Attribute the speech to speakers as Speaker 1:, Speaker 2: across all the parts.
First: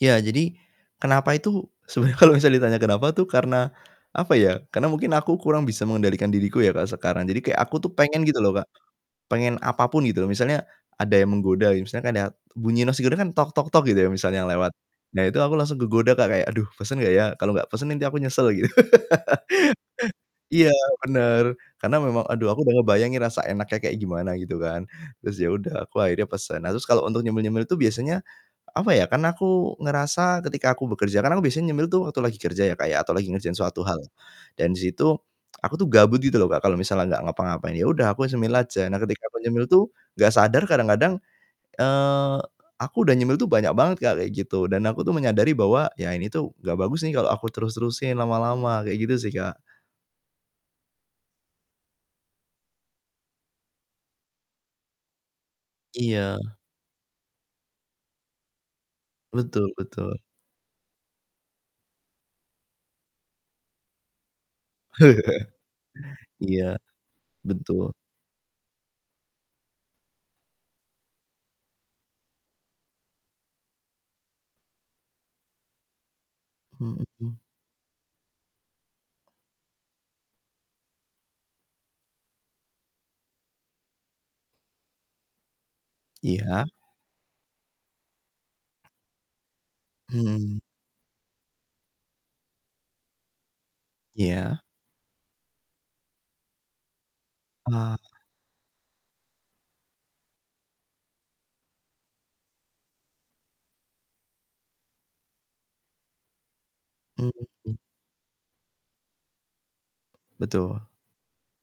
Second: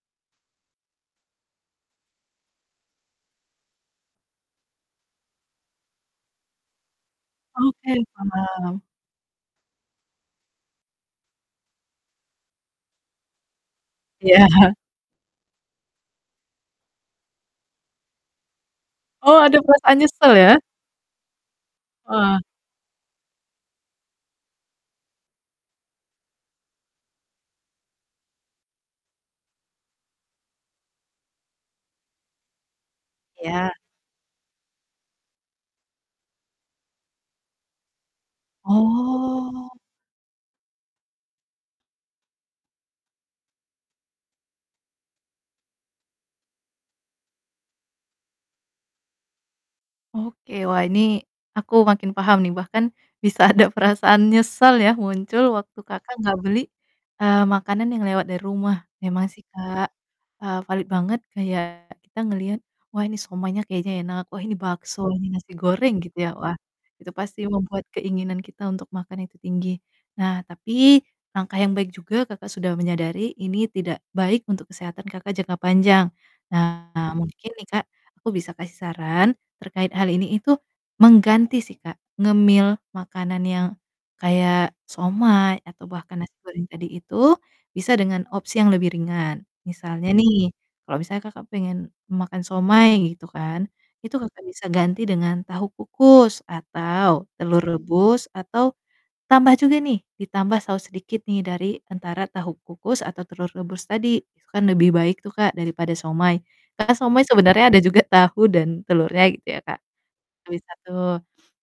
Speaker 1: Ya, jadi kenapa itu, sebenarnya kalau misalnya ditanya kenapa tuh karena apa ya, karena mungkin aku kurang bisa mengendalikan diriku ya kalau sekarang. Jadi kayak aku tuh
Speaker 2: Oke,
Speaker 1: pengen gitu loh Kak,
Speaker 2: paham.
Speaker 1: pengen apa pun gitu loh. Misalnya ada yang menggoda gitu, misalkan ya bunyi nasi goreng kan, gitu ya misalnya lewat.
Speaker 2: Iya.
Speaker 1: Nah, itu aku langsung kegoda Kak kayak, "Aduh, pesen nggak ya? Kalau nggak pesen nanti aku nyesel," gitu.
Speaker 2: Oh, ada perasaan nyesel ya.
Speaker 1: Iya, bener, karena memang
Speaker 2: Wah.
Speaker 1: aduh aku udah ngebayangin rasa enaknya kayak gimana gitu kan, terus ya udah aku akhirnya pesen. Nah, terus kalau untuk nyemil-nyemil itu biasanya, apa ya, karena aku ngerasa ketika aku bekerja kan aku biasanya nyemil tuh waktu lagi kerja ya, Kak ya, atau lagi ngerjain
Speaker 2: Iya.
Speaker 1: suatu hal dan di situ aku tuh gabut gitu loh Kak kalau misalnya nggak ngapa-ngapain, ya udah aku nyemil aja. Nah, ketika aku nyemil
Speaker 2: Oh.
Speaker 1: tuh nggak sadar kadang-kadang, eee, aku udah nyemil tuh banyak banget Kak, kayak gitu. Dan aku tuh menyadari bahwa ya ini tuh nggak bagus nih kalau aku terus terusin lama-lama, kayak gitu sih, Kak.
Speaker 2: Oke, wah, ini aku makin paham nih. Bahkan bisa ada perasaan nyesal ya muncul waktu Kakak nggak
Speaker 1: Iya.
Speaker 2: beli, eee, makanan yang lewat dari rumah. Emang sih
Speaker 1: Betul
Speaker 2: Kak,
Speaker 1: betul.
Speaker 2: eee, valid banget kayak kita ngeliat, "Wah, ini siomaynya kayaknya enak, wah ini bakso, ini nasi goreng," gitu ya. Wah,
Speaker 1: Iya,
Speaker 2: itu pasti membuat
Speaker 1: betul.
Speaker 2: keinginan kita untuk makan itu tinggi. Nah, tapi langkah yang baik juga Kakak sudah menyadari ini tidak baik untuk kesehatan Kakak jangka panjang. Nah,
Speaker 1: Mhm.
Speaker 2: mungkin nih Kak, aku bisa kasih saran terkait hal ini itu mengganti sih Kak, ngemil makanan yang kayak siomay atau bahkan nasi goreng
Speaker 1: Iya.
Speaker 2: tadi itu bisa dengan opsi yang lebih ringan. Misalnya nih,
Speaker 1: Hmm.
Speaker 2: kalau misalnya Kakak pengen makan siomay gitu kan, itu Kakak
Speaker 1: Iya.
Speaker 2: bisa ganti dengan tahu kukus atau telur
Speaker 1: Wah.
Speaker 2: rebus, atau tambah juga nih, ditambah saos sedikit nih dari antara tahu kukus atau telur rebus tadi itu kan lebih baik tuh Kak, daripada siomay. Karena siomay sebenarnya
Speaker 1: Mmm.
Speaker 2: ada juga tahu dan telurnya gitu ya, Kak. Nah, bisa
Speaker 1: Betul.
Speaker 2: tuh.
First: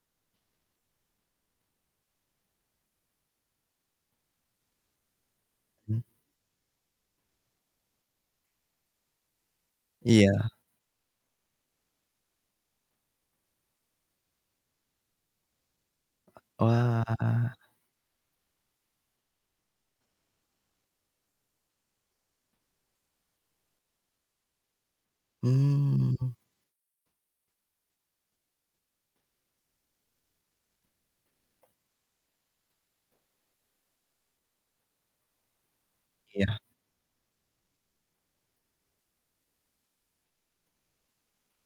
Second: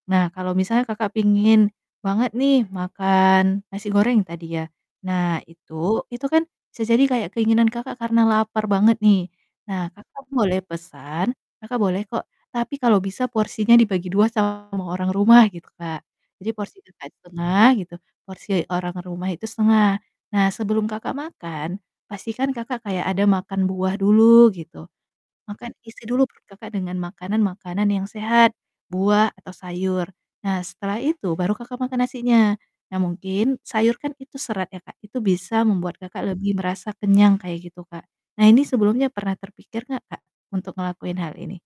Speaker 2: Nah, kalau misalnya Kakak pingin banget nih makan nasi goreng tadi ya. Nah,
Speaker 1: Mmm.
Speaker 2: itu, itu kan bisa jadi kayak keinginan Kakak karena lapar banget nih. Nah, Kakak
Speaker 1: Iya.
Speaker 2: boleh pesan, Kakak boleh kok, tapi kalau bisa porsinya dibagi 2 sama orang rumah, gitu Kak. Jadi porsi Kakak
Speaker 1: Wah.
Speaker 2: 1/2 gitu, porsi orang rumah itu 1/2. Nah, sebelum Kakak makan, pastikan Kakak kayak ada makan buah dulu gitu. Makan isi dulu
Speaker 1: Mmm.
Speaker 2: perut Kakak dengan makanan-makanan yang sehat buah atau sayur. Nah, setelah itu baru Kakak makan nasinya. Nah, mungkin sayur kan itu serat ya Kak, itu bisa membuat Kakak lebih
Speaker 1: Iya.
Speaker 2: merasa kenyang kayak gitu, Kak. Nah, ini sebelumnya pernah terpikir nggak Kak, untuk ngelakuin hal ini?